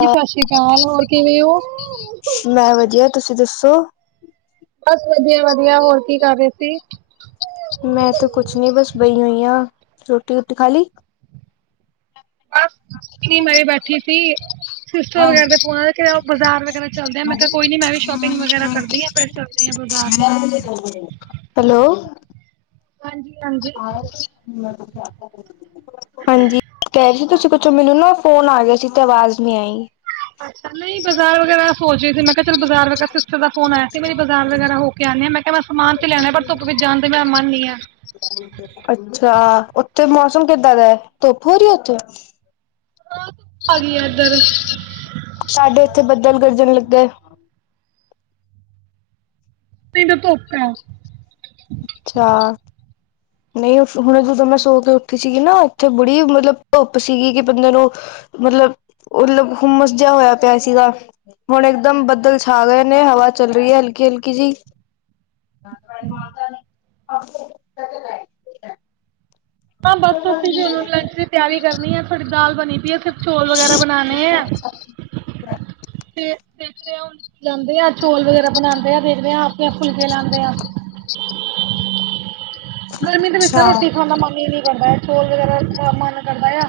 ਜੀ ਸਸ ਸ੍ਰੀ ਕਾਲ ਹੋਰ ਕਿਵੇਂ ਹੋ। ਮੈ ਵਧੀਆ ਤੁਸੀ ਦੱਸੋ। ਬਸ ਵਧੀਆ-ਵਧੀਆ ਹੋਰ ਕੀ ਕਰ ਰਹੇ ਸੀ। ਮੈਂ ਤਾਂ ਕੁਛ ਨੀ ਬਸ ਬਹੀ ਹੋਈ ਹਾਂ ਰੋਟੀ ਰੋਟੀ ਖਾ ਲਈ ਬਸ ਨੀ ਮੈਂ ਹੀ ਬੈਠੀ ਸੀ। ਸਿਸਟਰ ਵਗੈਰਾ ਦੇ ਫੋਨ ਆ ਉਹ ਬਜ਼ਾਰ ਵਗੈਰਾ ਚੱਲਦੇ ਆ ਮੈਂ ਕਿਹਾ ਕੋਈ ਨੀ ਮੈਂ ਵੀ ਸ਼ੋਪਿੰਗ ਵਗੈਰਾ ਕਰਦੀ ਹਾਂ ਫਿਰ ਚਲਦ ਚਲਦੀ ਆ ਬਾਜ਼ਾ [unintelligible] ਹੈਲੋ। ਹਾਂਜੀ-ਹਾਂਜੀ [unintelligible] ਹਾਂਜੀ, ਕਹਿ ਰਹੇ ਸੀ। ਤੁਸੀਂ ਪੁੱਛੋ ਮੈਨੂੰ ਨਾ ਫੋਨ ਆ ਗਿਆ ਸੀ ਤੇ ਆਵਾਜ਼ ਨਹੀਂ ਆਈ। ਅੱਛਾ, ਨਹੀਂ ਬਾਜ਼ਾਰ ਵਗੈਰਾ ਸੋ ਰਹੀ ਸੀ। ਮੈਂ ਕਿਹਾ ਚਲ ਬਾਜ਼ਾਰ ਵਗੈ ਸਿਸਟਰ ਫੋਨ ਆਇਆ ਸੀ। ਮੇਰੀ ਬਾਜ਼ਾਰ ਵਗੈਰਾ ਹੋ ਕੇ ਆਂਣੇ ਆ ਮੈਂ ਕਿਹਾ ਮੈ ਸਮਾਨ ਚ ਲੈਣਾ ਪਰ ਧੁੱਪ ਵਿੱਚ ਜਾਣ ਤੇ ਮੇਰਾ ਮਨ ਨੀ ਆ। ਅੱਛਾ, ਉੱਥੇ ਮੌਸਮ ਕਿੱਦਾਂ ਦਾ ਐ ਧੁੱਪ ਹੋ ਰਹੀ ਹੈ ਉੱਥੇ ਹਾਂ ਧੁੱਪ ਆ ਗਈ ਹੈ ਇੱਧਰ ਸਾਡੇ ਇੱਥੇ ਬੱਦਲ ਗਰਜਣ ਲੱਗੇ। ਇੰਜ ਧੁੱਪ ਆ ਅੱਛਾ ਨਹੀਂ ਹੁਣ ਜਦੋਂ ਮੈਂ ਸੋ ਕੇ ਉੱਠੀ ਸੀਗੀ ਨਾ ਉੱਥੇ ਬੜੀ ਮਤਲਬ ਧੁੱਪ ਸੀਗੀ ਕਿ ਬੰਦੇ ਨੂੰ ਮਤਲਬ-ਮਤਲਬ ਹੁੰਮਸ ਜਿਆ ਹੋਇਆ ਪਿਆ ਸੀਗਾ ਹੁਣ ਇੱਕਦਮ ਬੱਦਲ ਛਾ ਗਏ ਨੇਹਵਾ ਚੱਲ ਰਹੀ ਹੈ। ਹਲਕੀ-ਹਲਕੀ ਜੀ [inaudible] ਹਾਂ ਬਸ ਤੁਸੀ ਵੀ ਉਹਨੂੰ ਲੰਚ ਦੀ ਤਿਆਰੀ ਕਰਨੀ ਹੈ ਥੋਡੀ ਦਾਲ ਬਣੀ ਪਈ ਹੈ ਸਿਰਫ ਚੌਲ ਵਗੈਰਾ ਬਣਾਉਣੇ ਆ। ??? [inaudible] ਦੇਖ ਰ ਲਾਉਂਦੇ ਆ ਚੌਲ ਵਗੈਰਾ ਬਣਾਉਂਦੇ ਆ ਦੇਖਦੇ ਹਾਂ ਆਪਣੇ ਫੁਲਕੇ ਲਾਉਂਦੇ ਆ [unintelligible] ਗਰਮੀ ਦੇ ਵਿੱਚੋਂ ਅੱਛਾ ਰੋਟੀ ਖਾਂਣ ਦਾ ਮਨ ਈ ਨੀ। ਦਾ ਚੌਲ ਵਗੈਰਾ ਮਨ ਕਰਦਾ ਆ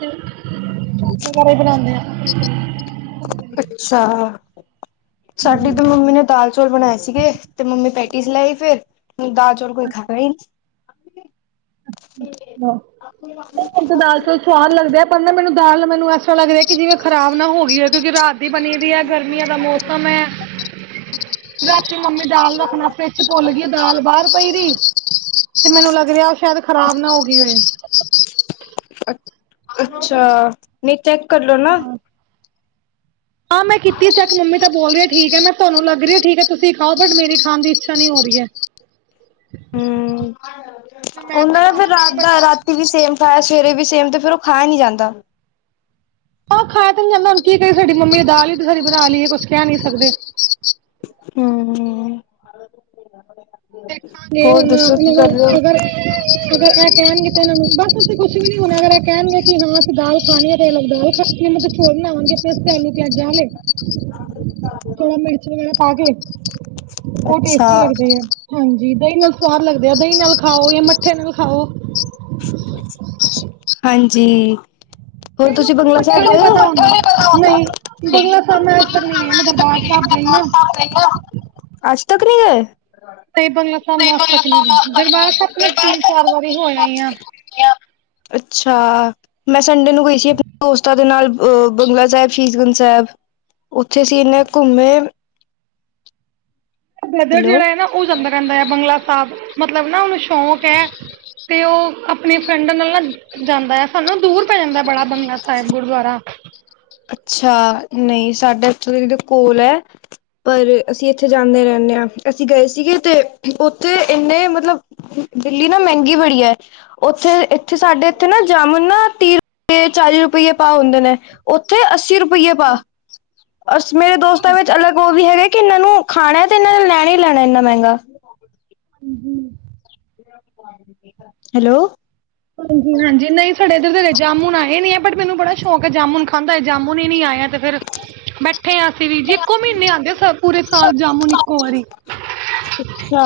ਤੇ ਵਗੈਰਾ ਹੀ ਬਣਾਉਂਦੇ ਆ ਅੱਛਾ। ਸਾਡੀ ਤੇ ਮੰਮੀ ਨੇ ਦਾਲ ਚੌਲ ਬਣਾਏ ਸੀਗੇ ਤੇ ਮੰਮੀ ਪੈਟੀਸ ਲਿਆਈ ਫਿਰ ਦਾਲ ਚੋਲ ਕੋਈ ਖਾਏਗਾ ਹੀ ਨੀ। ਮੈਨੂੰ ਤਾਂ ਦਾਲ ਚੌਲ [inaudible] ਸਵਾਦ ਲੱਗਦੇ ਐ ਪਰ ਨਾ ਮੈਨੂੰ ਦਾਲ ਮੈਨੂੰ ਇਸ ਤਰ੍ਹਾਂ ਲੱਗਦਾ ਕਿ ਜਿਵੇਂ ਖਰਾਬ ਨਾ ਹੋ ਗਈ ਹੈ ਕਿਉਂਕਿ ਰਾਤ ਬਣੀ ਵੀ ਹੈ। ਗਰਮੀਆਂ ਦਾ ਮੌਸਮ ਹੈ। ਰਾਤੀ ਮੰਮੀ ਦਾਲ ਰੱਖਣਾ ਫਰਿਜ ਚ ਭੁੱਲ ਗਈ ਦਾਲ ਬਾਹਰ ਪਈ ਰਹੀ। ਤੇ ਮੈਨੂੰ ਲੱਗ ਰਿਆ, ਉਹ ਸ਼ਾਇਦ ਖ਼ਰਾਬ ਨਾ ਹੋ ਗਈ ਹੋਏ। ਅੱਛਾ ਨੀ ਚੈੱਕ ਕਰਲੋ ਨਾ। ਹਾ ਮੈਂ ਕੀਤੀ ਚੈਕ ਮੰਮੀ ਬੋਲ ਰਿਹੀ ਠੀਕ ਹੈ ਮੈਂ ਤੁਹਾਨੂੰ ਲੱਗਹੀਹਾ ਠੀਕ ਹੈ। ਤੁਸੀਂ ਖਾਓ ਬਟ ਮੇਰੀ ਖਾਣ ਦੀ ਇੱਛਾ ਨਹੀਂੀ ਹੋ ਰਹੀ ਹੈ। ਹਮ ਮੈਂ ਤਾਂ ਉਹਨਾ ਦਾ ਫੇਰ ਖਾਵਾਂਗੀ ਰਾਤ ਨੀ ਦਾ ਮਤਲਬ ਰਾਤ ਟੀ ਵੀ ਸੇਮ ਖਾਇਆ ਸਵੇਰੇ ਵੀ ਸੇਮ ਤੇ ਫੇਰ ਉਹ ਖਾਆ ਨੀ ਜਾਂਦਾ। ਆਹ ਖਾਇਆ ਤਾਂ ਨੀ ਜਾਂਦਾ। ਹੁਣ ਕੀ ਕਰੀਏ ਸਾਡੀ ਮੰਮੀ ਨੇ ਦਾਲ ਹੀ ਸਾਰੀ ਬਣਾ ਲਈਏ, ਕੁਛ ਕਹਿ ਨੀ ਸਕਦੇ। ਹੂੰ-ਹੂੰ ਦੇਖਾਂਗੇ ਹੁਣ ਇਹਨਾਂ ਨੂੰ ਅਗਰ [unintelligible] ਅਗਰ ਇਹ ਕਹਿਣਗੇ ਤਾਂ ਇਹਨਾਂ ਨੂੰ ਬਸੱ ਉਥੇ ਕੁਛ ਵੀ ਨੀ ਹੁਣਾ ਅਗਰ ਇਹ ਕਹਿਣਗੇ ਕਿ ਹਾਂ ਅਸੀ ਦਾਲ ਖਾਣੀ ਆ ਤੇ ਦਾਲ ਮਤਲਬ ਚੋਲ ਬਣਾਵਾਂਗੇ ਆਪਣੇ ਆਸਤੇਆਲੂ ਪਿਆਜ਼ਾਂ ਵਾਲੇ। ਥੋੜਾ ਮਿਰਚ ਵਗੈਰਾ ਪਾ ਕੇ। ਉਹ ਅੱਛਾ ਟੇਸਟੀ ਲੱਗਦੇ ਆ ਹਾਂਜੀ ਦਹੀ ਨਾਲ ਸਵਾਦ ਲੱਗਦੇ ਆ ਦਹੀਂ ਨਾਲ ਖਾਓ ਜਾਂ ਮੱਠੇ ਨਾਲ ਖਾਓ। ਅ [unintelligible] ਹਾਂਜੀ ਹੋਰ ਕਈ ਤੁਸੀਂ ਲੋਕਾਂ ਨੂੰ ਬੰਗਲਾ ਸਾਹਿਬ ਮੱਠਾ ਨੀ ਗਏ ਪਤਾ ਹੁੰਦਾ ਨਹੀਂ ਹੋ? ਬੰਗਲਾ ਸਾਹਿਬ ਮੈਂ ਅਜ ਤੱਕ ਨੀ ਗਈ ਮੈਂ ਦਰਬਾਰ ਸਾਹਿਬ ਗਈ ਆ। [unintelligible] ਅੱਜ ਤੱਕ ਨਹੀਂ ਗਏ। ਨਹੀਂ ਬੰਗਲਾ ਸਾਹਿਬ ਮੈਂ ਅੱਜ ਤੱਕ ਨਹੀਂ ਗਈ ਦਰਬਾਰ ਸਾਹਿਬ ਤਾਂ ਮੈਂ ਤਿੰਨ ਚਾਰ ਵਾਰੀ ਹੋ ਆਈ ਆ [unintelligible] ਅੱਛਾ। ਮੈਂ ਸੰਡੇ ਨੂੰ ਗਈ ਸੀ ਆਪਣੇ ਦੋਸਤਾਂ ਦੇ ਨਾਲ ਅ ਬੰਗਲਾ ਸੈਬ, ਸੀਸ ਗੰਜ ਸੈਬ। ਉੱਥੇ ਅਸੀ ਇਨੇ ਘੁੰਮੇ। ਬਰਦਰ ਹੈਲੋ ਜਿਹੜਾ ਹੈ ਨਾ ਉਹ ਜਾਂਦਾ ਰਹਿੰਦਾ ਹੈ ਬੰਗਲਾ ਸਾਹਿਬ ਮਤਲਬ ਨਾ ਉਹਨੂੰ ਸ਼ੌਂਕ ਹੈ। ਤੇ ਉਹ ਆਪਣੀ ਫਰੈਂਡਾ ਨਾਲ ਜਾਂਦ ਐ। ਸਾਨੂੰ ਦੂਰ ਪੈ ਜਾਂਦਾ ਬੜਾ ਬੰਗਲਾ ਸਾਹਿਬ ਗੁਰਦੁਆਰਾ। ਅੱਛਾ ਨਹੀਂ ਸਾਡਾ ਸਕੂਲ ਦੇ ਕੋਲ ਐ। ਪਰ ਅਸੀਂ ਇੱਥੇ ਜਾਂਦੇ ਰਹਿੰਦੇ ਹਾਂ। ਅਸੀਂ ਗਏ ਸੀਗੇ ਤੇ ਉੱਥੇ, ਓਥੇ ਇੰਨੇ ਮਤਲਬ ਦਿੱਲੀ ਨਾ ਮਹਿੰਗੀ ਬੜੀ ਐ। ਉੱਥੇ ਤੇ ਸਾਡੇ ਇੱਥੇ ਨਾ ਜਾਮੁਨ ਨਾ ਤੀਹ ਰੁਪ- ਚਾਲੀ ਰੁਪਈ ਏ ਭਾਅ ਹੁੰਦੇ ਨੇ ਉੱਥੇ ਅੱਸੀ ਰੁਪ ਪਈਆ ਭਾ ਔਰ ਮੇਰੇ ਦੋਸਤਾਂ ਵਿੱਚ ਅਲੱਗ ਉਹ ਵੀ ਹੈਗਾ ਕਿ ਇਹਨਾਂ ਨੂੰ ਖਾਣਾ ਹੈ ਤੇ ਇਹਨਾਂ ਨੇ ਲੈਣਾ ਹੀ ਲੈਣਾ ਇੰਨਾ ਮਹਿੰਗਾ। ਹੂੰ ਹੂੰ ਹੈਲੋ। ਹਾਂਜੀ-ਹਾਂਜੀ ਨਹੀਂ ਸਾਡੇ ਇੱਧਰ ਤੇ ਜਾਮੁਨ ਆਏ ਨੀ ਹੈ ਬਟ ਮੈਨੂੰ ਬੜਾ ਸ਼ੌਕ ਹੈ ਜਾਮੁਨ ਖਾਨ ਦਾ ਜੇ ਜਾਮੁਨ ਹੀ ਨਹੀਂ ਆਇਆ ਤੇ ਫੇਰ ਬੈਠੇ ਹ ਅਸੀਂ ਵੀ ਜੀ ਇੱਕੋ ਮਹੀਨੇ ਆਉਂਦੇ ਪੂਰੇ ਸਾਲ ਜਾਮੁਨ ਇੱਕੋ ਵਾਰੀ ਅਛਾ।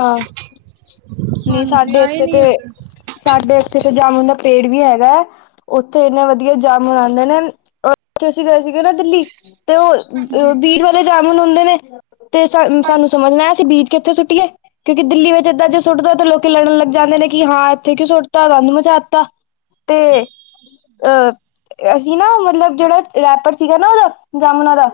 ਨਹੀਂ ਹਾਂਜੀ ਸਾਡੇ ਆਏ ਇੱਥੇ ਨਹੀਂ ਤੇ, ਹੈਗੇ ਸਾਡੇ ਇੱਥੇ ਤੇ ਜਾਮੁਨ ਦਾ ਪੇੜ ਵੀ ਹੈਗਾਐ। ਉੱਥੇ ਇੰਨੇ ਵਧੀਆ ਜਾਮੁਨ ਆਉਂਦੇ ਨੇ, ਉਥੇ ਅਸੀਂ ਗਏ ਸੀਗੇ ਨਾ ਦਿੱਲੀ ਤੇ ਉਹ ਹਾਂਜੀ ਬੀਜ ਵਾਲੇ ਜਾਮਨ ਹੁੰਦੇ ਨੇ, ਤੇ ਸਾਨੂੰ ਹਾਂਜੀ ਸਮਝਣਾ ਅਸੀਂ ਬੀਜ ਕਿੱਥੇ ਸੁੱਟੀਏ, ਕਿਉਂਕਿ ਦਿੱਲੀ ਵਿੱਚ ਏਦਾਂ ਜੇ ਸੁੱਟ ਦੋ, ਤਾਂ ਲੋਕੀ ਲੜਨ ਲੱਗ ਜਾਂਦੇ ਨੇ ਕਿ ਹਾਂ ਇੱਥੇ ਕਿਉਂ ਸੁੱਟਤਾ ਗੰਦ ਮਚਾ ਦਿੱਤਾ। ਤੇ ਆ, ਅਸੀਂ ਨਾ ਮਤਲਬ ਜਿਹੜਾ ਰੈਪਰ ਸੀਗਾ ਨਾ ਉਹਦਾ ਜਾਮੁਨਾ ਦਾ।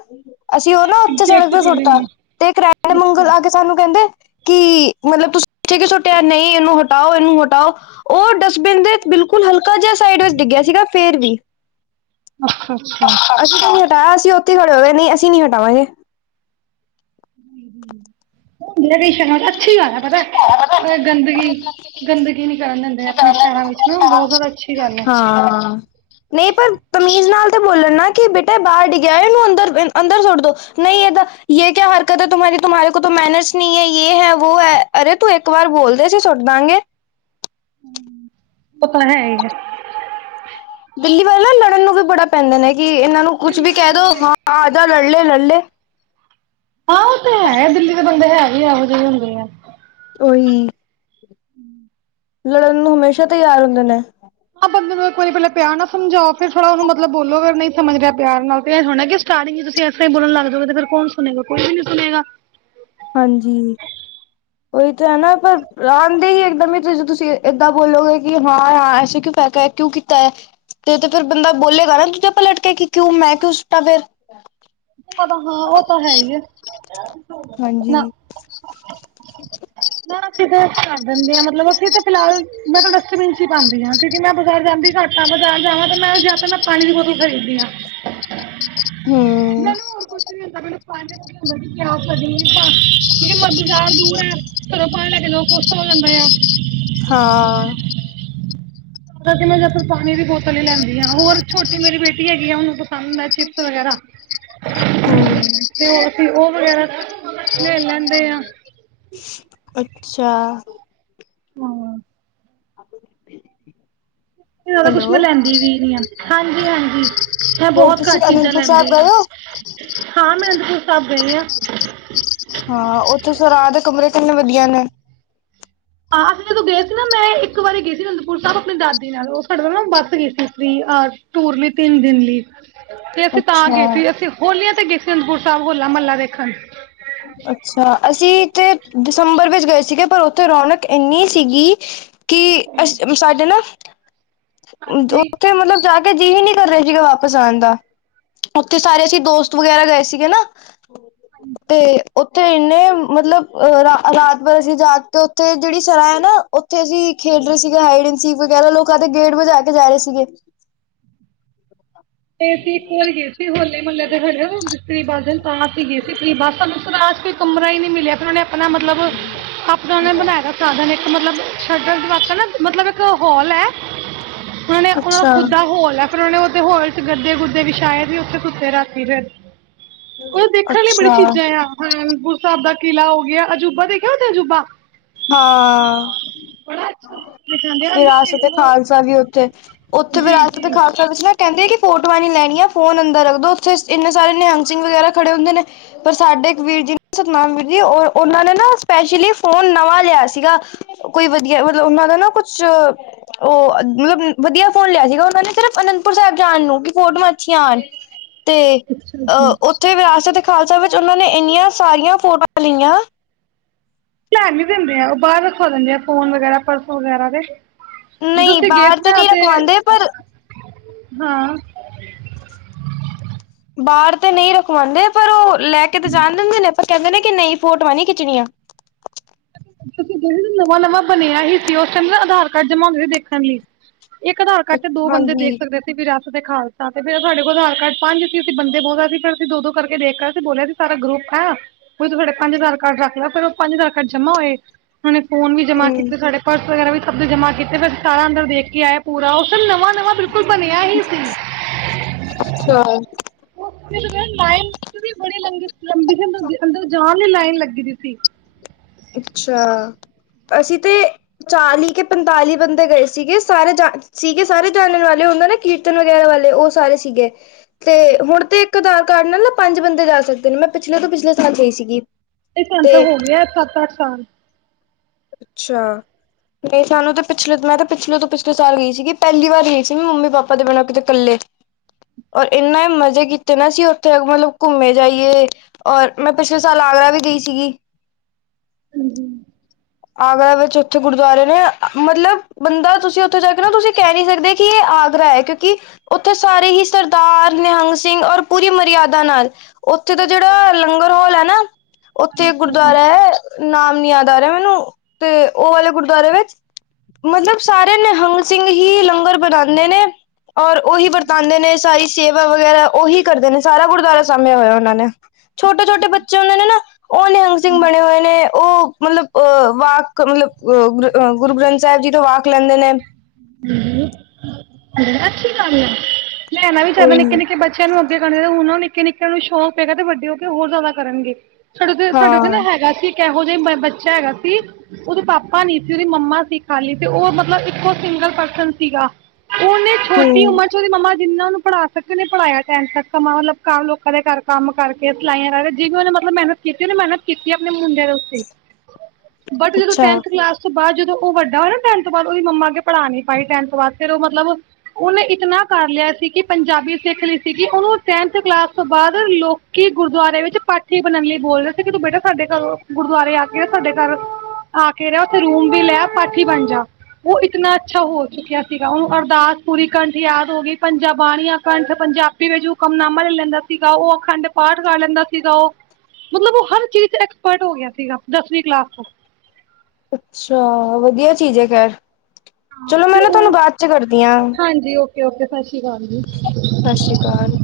ਅਸੀਂ ਉਹ ਨਾ ਉੱਥੇ ਚੈੱਕ ਸੜਕ ਤੇ ਕਰ ਰਹੇ ਸੁੱਟਤਾ। ਨੇ ਤੇ ਕਰਿਆਣੇ ਮਗਲ ਅੱਛਾ ਆ ਕੇ ਸਾਨੂੰ ਕਹਿੰਦੇ ਕੀ, ਮਤਲਬ ਤੁਸੀਂ ਉਠੇ ਕਿਉ ਸੁ ਕੇ ਨਹੀਂ ਇਹਨੂੰ ਹਟਾਓ, ਇਹਨੂੰ ਹਟਾਓ ਉਹ ਡਸਟਬਿਨ ਦੇ ਬਿਲਕੁਲ ਹਲਕਾ ਜਿਹਾ ਸਾਈਡ ਵਿੱਚ ਡਿੱਗਿਆ ਸੀਗਾ ਫੇਰ ਵੀ। ਅੱਛਾ ਅੱਛਾ। ਅਸੀਂ ਨੀ ਹਟਾਇਆ ਅਸੀ ਉੱਥੇ ਖੜੇ ਹੋ ਗਏ ਨਹੀਂ ਅਸੀਂ ਨਾ ਹਟਾਵਾਗੇ। ਹੁਣ ਏ ਵੀ ਅੱਛੀ ਗੱਲ ਹੈ ਪਤਾ। ਉਐ ਗੰਦਗੀ, ਗੰਦਗੀ ਨੀ ਕਰਨ ਦਿੰਦੇ ਆ ਆਪਣੇ ਸ਼ਹਿਰਾਂ ਵਿੱਚ ਨਾ ਬਹੁਤ ਜ਼ਿਆਦਾ ਅੱਛੀ ਗੱਲ ਐ। ਹਾਂ ਨਹੀਂ ਪਰ, ਤਮੀਜ਼ ਨਾਲ ਤਾਂ ਬੋਲਣ ਨਾ ਕਿ ਬੇਟਾ ਬਾਹਰ ਡਿੱਗਿਆ ਇਹਨੂੰ ਅੰਦਰ-ਅੰਦਰ ਸੁੱਟ ਦੋ, ਨਹੀਂ ਇਹਦਾ ਯ ਕਿਹਾ ਹਰਕਤ ਹੈ ਤੁਮਾਰੀ ਤੁਮਾਰੇ ਕੋ ਮੈਨਰਸ ਨਹੀਂ ਹੈ ਯ ਇਹ ਹੈ, ਵੋ ਹੈ ਅਰੇ ਤੂੰ ਇੱਕ ਵਾਰ ਬੋਲਦੇ ਸੀੇ ਸੁੱਟ ਦਾਂਗੇ। ਔ ਤੇ ਹਾਂ ਹੀ ਹੈ। ਦਿੱਲੀ ਵੱਲ ਨਾ ਲੜਨ ਨੂੰ ਵੀ ਬੜਾ ਪੈਂਦੇ ਨੇ ਕੀ ਇਹਨਾਂ ਨੂੰ ਕੁਛ ਵੀ ਦਿੱਲੀ ਦੇ ਕਹਿ ਦੋ ਬੰਦੇ ਹਾਂ ਆ ਜਾ ਲੜ ਲੈ ਲੜ ਲੈ। ਹਾਂ ਉਹ ਤਾਂ ਹੈ ਦਿੱਲੀ ਦੇ ਬੰਦੇ ਹੈ ਵੀ ਇਹੋ ਜਿਹੇ ਹੁੰਦੇ ਆ। ਉਹੀ। ਲੜਨ ਨੂੰ ਹਮੇਸ਼ਾ ਤਿਆਰ ਹੁੰਦੇ ਨੇ। ਆਹ ਬੰਦੇ ਨੂੰ ਇੱਕ ਵਾਰੀ ਪਹਿਲਾਂ ਪਿਆਰ ਨਾਲ ਸਮਝਾਓ ਫਿਰ ਥੋੜਾ ਉਹਨੂੰ ਮਤਲਬ ਬੋਲੋ ਫਿਰ ਨਹੀਂ ਸਮਝ ਰਿਹਾ ਪਿਆਰ ਨਾਲ ਤੇ ਇਹ ਹੋਣਾ ਕੀ ਸਟਾਟਿੰਗ ਤੁਸੀਂ ਇਸ ਤਰ੍ਹਾਂ ਹੀ ਬੋਣ ਲੱਗ ਜਾਓਗੇ ਫੇਰ ਕੌਣ ਸੁਣੇਗਾ ਕੋਈ ਨੀ ਸੁਣੇਗਾ। ਹਾਂਜੀ। ਉਹੀ ਤਾਂ ਹੈ ਨਾ ਪਰ, ਆਉਣ ਦੇ ਹੀ ਇੱਕ ਦਮ ਤੁਸੀਂ ਏਦਾਂ ਬੋਲੋਗੇ ਕਿ ਹਾਂ- ਹਾਂ ਐਸੇੈ‌ ਕਿਉ ਫੇ ਤੇ ਏ ਕਿਉਂ ਕੀਤਾ ਐ। ਤੇ ਫ਼ਿਰ ਬੰਦਾ ਬੋਲੇਗਾ ਨਾ ਦੂਜੇ ਆਪਾਂ ਲੜਕੇ ਕਿ ਕਿਉਂ ਮੈਂ ਕਿਉਂ ਸੁੱਟਾ ਫੇਰ। ੳ ਪਤਾ ਹਾਂ ਉਹ ਤਾਂ ਹੈ ਹੀ ਐ ਹਾਂਜੀ ਨਾ। [unintelligible] ਤੇ ਅਸੀ ਘਰ ਦਿੰਦੇ ਹਾਂ ਮਤਲਬ ਅਸੀਂ ਤਾਂ ਫਿਲਹਾਲ ਮੈਂ ਤਾਂ ਡਸਟਬਿਨ ਚ ਹੀ ਪਾਉਂਦੀ ਹਾਂ ਕਿਉਂਕਿ ਮੈਂ ਬਾਜ਼ਾਰ ਜਾਂਦੀ ਘੱਟ ਤਾਂ ਬਾਜ਼ਾਰ ਜਾਵਾਂ ਤੇ ਮੈਂ ਜਾ ਕੇ ਮੈਂ ਪਾਣੀ ਦੀ ਬੋਤਲ ਖਰੀਦੀ ਹਾਂ। ਹਮ ਮੈਨੂੰ ਹੋਰ ਕੁਛ ਨੀ ਪਹਿਲੇ ਪਾਣੀ ਦੀ ਬੋਤਲ [unintelligible] ਕੋਈ ਹੋ ਪਾ ਲੈਂਦੇ ਲੋਕ ਆ ਗੁੱਸਾ ਹੋ ਜਾਂਦੇ ਆ। ਹਾਂ ਜਾਕੇ ਮੈਂ ਨਾ ਪਾਣੀ ਦੀ ਬੋਤਲ ਹੀ ਲੈਂਦੀ ਹਾਂ। ਹੋਰ ਛੋਟੀ ਮੇਰੀ ਬੇਟੀ ਹੈਗੀ ਆ ਉਹਨੂੰ ਪਸੰਦ ਹੈ ਚਿਪਸ ਵਗੈਰਾ। ਹੂੰ ਅਤੇ ਫ ਉਹ ਵਗੈਰਾ ਖੇ ਲੈਂਦੇ ਆ। ਅੱਛਾ ਹਾਂ [unintelligible] [unintelligible] ਤੇ ਜ਼ਿਆਦਾ ਕੁਛ ਮੈਂ ਹੈਲੋ ਲੈਂਦੀ ਵੀ ਨਹੀਂ ਹੈ ਹਾਂਜੀ ਹਾਂਜੀ ਮੈਂ ਹੋਰ ਬਹੁਤ ਤੁਸੀਂ ਘੱਟ ਚੀਜ਼ਾਂ ਅਨੰਦਪੁਰ ਸਾਹਿਬ ਲੈਂਦੀ ਹਾਂ ਗਏ ਹੋ ਹਾਂ ਮੈਂ ਅਨੰਦਪੁਰ ਸਾਹਿਬ ਗਈ ਹਾਂ ਹਾਂ ਉੱਥੇ ਸੁਕਰਾਤ ਦੇ ਕਮਰੇ ਕਿੰਨੇ ਵਧੀਆ ਨੇ ਆਹ ਅਸੀਂ ਜਦੋਂ ਗਏ ਸੀ ਨਾ ਮੈਂ ਇੱਕ ਵਾਰੀ ਗਈ ਸੀ ਅਨੰਦਪੁਰ ਸਾਹਿਬ ਆਪਣੀ ਦਾਦੀ ਨਾਲ ਉਹ ਸਾਡੇ ਨਾ ਬੱਸ ਗਈ ਸੀ ਫਰੀ ਆ ਟੂਰ ਲਈ ਤਿੰਨ ਦਿਨ ਲਈ। ਤੇ ਅਸੀਂ ਤਾਂ ਅੱਛਾ ਗਏ ਸੀ ਅਸੀਂ ਹੋਲੀਆਂ ਤੇ ਗਏ ਸੀ ਅਨੰਦਪੁਰ ਸਾਹਿਬ ਹੋਲਾ ਮਹੱਲਾ ਦੇਖਣ [unintelligible] ਅੱਛਾ ਅਸੀਂ ਤੇ ਦਸੰਬਰ ਵਿੱਚ ਗਏ ਸੀਗੇ ਪਰ ਉੱਥੇ ਰੌਨਕ ਇੰਨੀ ਸੀਗੀ ਕਿ ਅਸੀਂ ਸਾਡੇ ਨਾ ਹਾਂਜੀ ਉੱਥੇ ਮਤਲਬ ਜਾ ਕੇ ਜੀ ਹੀ ਨਹੀ ਕਰ ਰਹੇ ਸੀਗੇ ਵਾਪਿਸ ਆਉਣ ਦਾ ਥੇ ਸਾਰੇ ਅਸੀ ਦੋਸਤ ਵਗੈਰਾ ਗਏ ਸੀਗੇ ਨਾ ਹਾਂਜੀ। ਤੇ ਉੱਥੇ ਇੰਨੇ ਮਤਲਬ ਰਾਤ ਭਰ ਅਸੀਂ ਜਾ ਤੇ ਉੱਥੇ ਜਿਹੜੀ ਸਰਹ ਹੈ ਨਾ। ਉੱਥੇ ਅਸੀਂ ਖੇਡ ਰਹੇ ਸੀਗੇ ਹਾਈਡਡ ਸੀਫ ਵਗੈਰਾ ਲੋਕਾਂ ਦੇ ਗੇਟ ਵਜਾ ਕੇ ਜਾ ਰਹੇ ਸੀਗੇ ਤੇਸੀਂ ਭੁੱਲ ਗਏ ਸੀ ਹੋਲੇ ਮੁਹੱਲੇ ਤੇ ਖੜੇ ਹੋ। ਫਰੀ ਬੱਸ ਦਿਨ ਤਾਂ ਅਸੀਂ ਗਏ ਸੀ ਫਰੀ ਬੱਸ ਆਸ ਕੋਈ ਕਮਰਾ ਹੀ ਨਹੀਂ ਮਿਲਿਆ ਫਿਰ ਉਹਨੇ ਆਪਣਾ ਮਤਲਬ ਆਪਣਾ ਨੇ ਬਣਾਇਏ ਰੱਖ ਸਾਧਨ ਇੱਕ ਮਤਲਬ ਸ਼ਟਰ ਨਾ ਮਤਲਬ ਇੱਕ ਹਾਲ ਹੈ। ਉਹਨਾਂ ਨੇ ਉਹ ਅੱਛਾ, ਖੁਦ ਦਾ ਹੋਲ ਹੈ ਫਿਰ ਉਹਨਾ ਉੱਥੇ ਹੋਲ ਗੱਦੇ ਗੁਰਦੇ ਵਿਛਾਏ ਵੀ ਉੱਥੇ ਕੁੱਤੇ ਰਾਤੀ ਫਿਰ ਉਹ ਦੇਖਣ ਲਈ ਬੜੀ ਅੱਛਾ। ਚੀਜ਼ਾਂ ਆ ਹਪੁਰ ਸਾਹਿਬ ਦਾ ਕਿਲ੍ਹਾ ਹੋ ਗਿਆ ਅਜੂਬਾ ਦੇਖਿਆ ਉਥੇ ਅਜੂਬਾ ਹਾਂ। ਬੜਾ ਅੱਛਾ ਦਿਖਾਉਂਦੇ ਆ ਵਿਰਾਸਤ ਤੇ ਖਾਲਸਾ ਵੀ ਉੱਥੇ ਉੱਥੇ ਜੀ ਵਿਰਾਸਤ ਜੀ ਖਾਲਸਾ ਵਿੱਚ ਨਾ ਕਹਿੰਦੇ ਕਿ ਫੋਟੋਆਂ ਨੀ ਲੈਣੀਆਂ ਫੋਨ ਅੰਦਰ ਰੱਖਦੋ ਉੱਥੇ ਇੰਨੇ ਸਾਰੇ ਨਿਹੰਗ ਸਿੰਘ ਵਗੈਰਾ ਖੜੇ ਹੁੰਦੇ ਨੇ ਪਰ ਸਾਡੇ ਇੱਕ ਵੀਰ ਜੀ ਨੇ ਸਤਿਨਾਮ ਵੀਰ ਜੀ ਉਹਨਾਂ ਨੇ ਨਾ ਸਪੈਸ਼ਲੀ ਫੋਨ ਨਵਾਂ ਲਿਆ ਸੀਗਾ ਕੋਈ ਵਧੀਆ ਮਤਲਬ ਉਹਨਾਂ ਦਾ ਨਾ ਕੁਛ ਉਹ ਮਤਲਬ ਵਧੀਆ ਫੋਨ ਲਿਆ ਸੀਗਾ ਉਹਨਾਂ ਨੇ ਸਿਰਫ਼ ਅਨੰਦਪੁਰ ਸਾਹਿਬ ਜਾਣ ਨੂੰ ਕਿ ਫੋਟੋਆਂ ਅੱਛੀਆਂ ਆਉਣ। [inaudible] ਤੇ ਅੱਛਾ ਜੀ ਅਹ ਉੱਥੇ ਵਿਰਾਸਤ ਤੇ ਖਾਲਸਾ ਵਿੱਚ ਉਹਨਾਂ ਨੇ ਇੰਨੀਆਂ ਸਾਰੀਆਂ ਫੋਟੋਆਂ ਲਈਆਂ। ਪਰ ਨੀ ਦਿੰਦੇ ਆ ਉਹ ਬਾਹਰ ਰਖਾ ਦਿੰਦੇ ਆ ਫੋਨ ਵਗੈਰਾ ਪਰਸੋਂ ਵਗੈਰਾ ਤੇ ਜਦੋਂ ਨਹੀਂ ਉਥੇ ਗਏ ਬਾਹਰ ਸੀ ਨਾ ਨਹੀਂ ਤੇ ਰਖਵਾਉਂਦੇ ਪਰ ਹਾਂ ਬਾਹਰ ਤੇ ਨਹੀਂ ਰਖਵਾਉਂਦੇ ਪਰ ਉਹ ਲੈ ਕੇ ਤੇ ਜਾਣ ਦਿੰਦੇ ਨੇ ਪਰ ਕਹਿੰਦੇ ਨੇ ਕਿ ਨਹੀਂ ਫੋਟੋਆਂ ਨ ਖਿੱਚਣੀਆਂ ਨਵਾਂ ਨਵਾਂ ਬਣਿਆ ਹੀ ਸੀ ਉਸ ਟਾਈਮ ਨਾ ਆਧਾਰ ਕਾਰਡ ਜਮਾਉਂਦੇ ਦੇਖਣ ਲਈ ਇੱਕ ਆਧਾਰ ਕਾਰਡ ਤੇ ਦੋ ਬੰਦੇ ਦੇਖ ਹਾਂਜੀ ਸਕਦੇ। ਬੀਰਰਸ ਦੇ ਖਾਲਸਾ ਤੇ ਫਿਰ, ਸਾਡੇ ਕੋਲ ਆਧਾਰ ਕਾਰਡ ਪੰਜ -ਸੀ ਅਸੀਂ ਪੰਜੇ ਸੀ ਬੋਲਦਾ ਸੀ ਪਰ ਅਸੀਂ ਦੋ ਦੋ ਕਰਕੇ ਦੇਖ ਕੇ ਤੇ ਬੋਲਿਆ ਸੀ ਸਾਰਾ ਗਰੁੱਪ ਹੈ, ਉਹ ਵੀ ਤੁਹਾਡੇ ਪੰਜ ਹਜ਼ਾਰ ਕਾਰਡ ਰੱਖ ਲੈ ਉਹ ਪੰਜ ਹਜਾਰ ਫਿਰ ਜਮਾ ਹੋਏ, ਉਹਨਾਂ ਨੇ ਫੋਨ ਵੀ ਜਮਾ ਕੀਤੇ, ਸਾਡੇ ਪਰਸ ਵਗੈਰਾ, ਵੀ ਸਭ ਦੇ ਜਮ੍ਹਾਂ ਕੀਤੇ ਫਿਰ, ਸਾਰਾ ਅੰਦਰ ਦੇਖ ਕੇ ਆਇਆ ਪੂਰਾ, ਉਹ ਸਿਰ ਨਵਾਂ ਵਾਂ ਬਿਲਕੁਲ ਬਣਿਆ ਹੀ ਸੀ। ਅੱਛਾ ਉਹ ਲਾਈਨ ਵੀ, ਬੜੀ ਲੰਬੀ ਸੀ, ਅੰਦਰ ਜਾਣ ਦੀ ਲਾਈਨ ਲੱਗੀ, ਸੀ ਅੱਛਾ, ਅਸੀਂ ਤੇ ਚਾਲੀ ਕੇ ਪੰਤਾਲੀ ਬੰਦੇ ਗਏ ਸੀਗੇ ਸਾਰੇ ਜਾ ਸੀਗੇ ਸਾਰੇ ਜਾਣਣ ਵਾਲੇ ਹੁੰਦੇ ਨਾ ਕੀ ਕੀਰਤਨ ਵਗੈਰਾ ਵਾਲੇ ਉਹ ਸਾਰੇ ਸੀਗੇ। ਤੇ ਹੁਣ ਤੇ ਇੱਕ ਆਧਾਰ ਕਾਰਡ ਨਾਲ ਨਾ ਪੰਜ ਬੰਦੇ ਜਾ ਸਕਦੇ ਨੇ। ਮੈਂ ਪਿਛਲੇ ਤੋਂ ਪਿਛਲੇ ਸਾਲ ਗਈ ਸੀਗੀ। ਤੇ ਸਾਨੂੰ ਹੋ ਗਏ, ਸਤ ਅੱਠ ਸਾਲ ਅੱਛਾ ਨਹੀਂ ਸਾਨੂੰ ਤਾਂ ਪਿਛਲੇ ਮੈਂ ਤਾਂ ਪਿਛਲੇ ਤੋਂ ਪਿਛਲੇ ਸਾਲ ਗਈ ਸੀਗੀ ਪਹਿਲੀ ਵਾਰ ਗਈ ਸੀ ਮ ਮੰਮੀ ਪਾਪਾ ਦੇ ਬਿਨਾਂ ਕਿਤੇ। ਇਕੱਲੇ ਔਰ ਇੰਨਾ ਮਜ਼ੇ ਕੀਤੇ ਨਾ ਸੀ ਉੱਥੇ ਮਤਲਬ ਘੁੰਮੇ ਜਾਈਏ। ਔਰ ਮੈਂ ਪਿਛਲੇ ਸਾਲ ਆਗਰਾ ਵੀ ਗਈ ਸੀਗੀ। ਹਾਂਜੀ। ਆਗਰਾ ਵਿੱਚ ਉੱਥੇ ਗੁਰਦੁਆਰੇ ਨੇ ਮਤਲਬ ਬੰਦਾ ਤੁਸੀਂ ਉੱਥੇ ਜਾ ਕੇ ਨਾ ਤੁਸੀਂ ਕਹਿ ਨਈ ਸਕਦੇ ਕੀ ਇਹ ਆਗਰਾ ਹੈ ਕਿਉਂਕਿ ਉੱਥੇ ਸਾਰੇ ਹੀ ਸਰਦਾਰ ਨਿਹੰਗ ਸਿੰਘ ਔਰ ਪੂਰੀ ਮਰਿਆਦਾ ਨਾਲ ਉੱਥੇ ਦਾ ਜਿਹੜਾ ਲੰਗਰ ਹਾਲ ਹੈ ਨਾ ਉੱਥੇ ਇੱਕ ਗੁਰਦੁਆਰਾ ਹੈ ਨਾਮ ਨੀ ਯਾਦ ਆ ਰਿਹਾ ਮੈਨੂੰ ਤੇ ਉਹ ਵਾਲੇ ਗੁਰਦੁਆਰੇ ਵਿੱਚ ਮਤਲਬ ਸਾਰੇ ਨਿਹੰਗ ਸਿੰਘ ਹੀ ਲੰਗਰ ਬਣਾਦੇ ਨੇ। ਔਰ ਉਹੀ ਵਰਤਾਂਉਂਦੇ ਨੇ ਸਾਰੀ ਸੇਵਾ ਵਗੈਰਾ ਉਹੀ ਕਰਦੇ ਨੇ ਸਾਰਾ ਗੁਰਦੁਆਰਾ ਸਾਭਿਆ ਹੋਇਆ ਉਹਨਾ ਨੇ। ਛੋਟੇ-ਛੋਟੇ ਬੱਚੇ ਵਾਲੇ ਨੇ ਨਾ ਉਹ ਨਿਹੰਗ ਸਿੰਘ ਬਣੇ ਹੋਏ ਨੇ ਉਹ ਮਤਲਬ ਅਹ ਵਾਕ ਮਤਲਬ ਅ ਗੁਰੂ ਗ੍ਰੰਥ ਸਾਹਿਬ ਜੀ ਤੋਂ ਵਾਕ ਲੈਂਦੇ ਨੇ ਅੱਛੀ ਗੱਲ ਐ ਲੈਣਾ ਵੀ ਚਾਹੁੰਦਾ ਉਹੀ ਨਿੱਕੇ-ਨਿੱਕੇ ਬੱ ਬੱਚਿਆਂ ਨੂੰ ਅੱਗੇ ਕਰਨ ਹੁਣ ਨਿੱਕੇ ਨਿੱਕੇਆਂ ਨੂੰ ਸ਼ੌਕ ਪਏਗਾ ਤੇ ਵੱਡੇ ਹੋ ਕੇ ਹੋਰ ਜਾਦਾ ਕਰਨਗੇ। ਸਾਡੇ ਉਥੇ ਸਾਡੇ ਉਥੇ ਹਾਂ ਨਾ ਹੈਗਾ ਸੀ। ਇੱਕ ਇਹੋ ਜਿਹਾ ਬੱਚਾ ਹੈਗਾ ਸੀ ਉਹਦੇ ਪਾਪਾ ਨਈ ਸੀ ਉਹਦੀ ਮੰਮਾ ਸੀ ਖਾਲੀ ਤੇ ਉਹ ਮਤਲਬ ਇੱਕੋ ਸਿੰਗਲ ਪਰਸਨ ਸੀਗਾ ਉਹਨੇ ਛੋਟੀ ਹਮ ਉਮਰ ਉਹਦੀ ਮੰਮਾ ਜਿੰਨਾ ਉਹਨੂੰ ਪੜ੍ਹਾ ਸਕੇ ਉਹੇ ਪੜ੍ਹਾਇਆ ਟੈਨਥ ਤੱਕ ਮਤਲਬ ਲੋਕਾ ਦੇ ਘਰ ਕੰਮ ਕਰਕੇ ਸਲਾਈਆਂ ਕਰ ਜਿਵੇ ਵੀ ਉਹਨੇ ਮਤਲਬ ਮਿਹਨਤ ਕੀਤੀ ਉਹਨੇ, ਮਿਹਨਤ ਕੀਤੀ ਆਪਣੇ ਮੁੰਡੇ ਦੇ ਉੱਤੇ। ਬਟ ਜਦੋਂ ਅੱਛਾ ਟੈਂਨਥ ਕਲਾਸ ਤੋਂ ਬਾਦ ਜਦੋਂ ਉਹ ਵੱਡਾ ਹੋਇਆ ਨਾ ਟੈਨਥ ਤੋਂ ਬਾਦ ਉਹਦੀ ਮੰਮਾ ਪੜਾ ਨਈ ਪਾਈ ਟੈਨਥ ਬਾਦ ਫਿਰ ਉਹ ਮਤਲਬ ਉਹਨੇ ਇਤਨਾ ਕਰ ਲਿਆ ਸੀ ਕਿ ਪੰਜਾਬੀ ਸਿੱਖ ਲਈ ਸੀਗੀ ਉਹਨੂੰ ਟੈਨਥ ਕਲਾਸ ਤੋਂ ਬਾਦ ਲੋ ਕਿ ਗੁਰਦੁਆਰੇ ਵਿੱਚ ਪਾਠੀ ਬਣਨ ਲਈ ਬੋਲਦੇ ਸੀ ਕਿ ਤੂੰ ਬੇਟਾ ਸਾਡੇ ਘਰ ਗੁਰਦੁਆਰੇ ਆ ਕੇ ਸਾਡੇ ਘਰ ਆ ਕੇ ਰਿਹਾ ਉੱਥੇ ਰੂਮ ਵੀ ਲੈ ਪਾਠੀ ਬਣ ਜਾ ਉਹ ਇਤਨਾ ਅੱਛਾ ਹੋ ਚੁੱਕਿਆ ਸੀਗਾ ਉਹਨੂੰ ਅਰਦਾਸ ਪੂਰੀ ਕੰਠ ਯਾਦ ਹੋ ਗਈ ਪੰਜ ਬਾਣੀਆਂ ਕੰਠ ਪੰਜਾਬ ਫਿਰ ਜੋ ਹੁਕਮਨਾਮਾ ਲੈ ਲੈਂਦਾ ਸੀਗਾ ਉਹ, ਅਖੰਡ ਪਾਠ ਕਰ ਲੈਂਦਾ ਸੀਗਾ ਉਹ। ਮਤਲਬ ਉਹ ਹਰ ਚੀਜ਼ ਐਕਸਪਰਟ ਹੋ ਗਿਆ ਸੀਗਾ ਦਸਵੀਂ ਕਲਾਸ ਤੋ। ਅੱਛਾ ਵਧੀਆ ਚੀਜ਼ ਹੈ ਖੈਰ ਹਾਂ ਚਲੋ ਮੈਂ ਨਾ ਤੁਹਾਨੂੰ ਬਾਦ ਚ ਕਰਦੀ ਹਾਂ। ਕਿ ਓਕੇ ਸਸ ਸ੍ਰੀ ਕਾਲ ਜੀ। ਸਸ ਸ੍ਰੀ ਕਾਲ।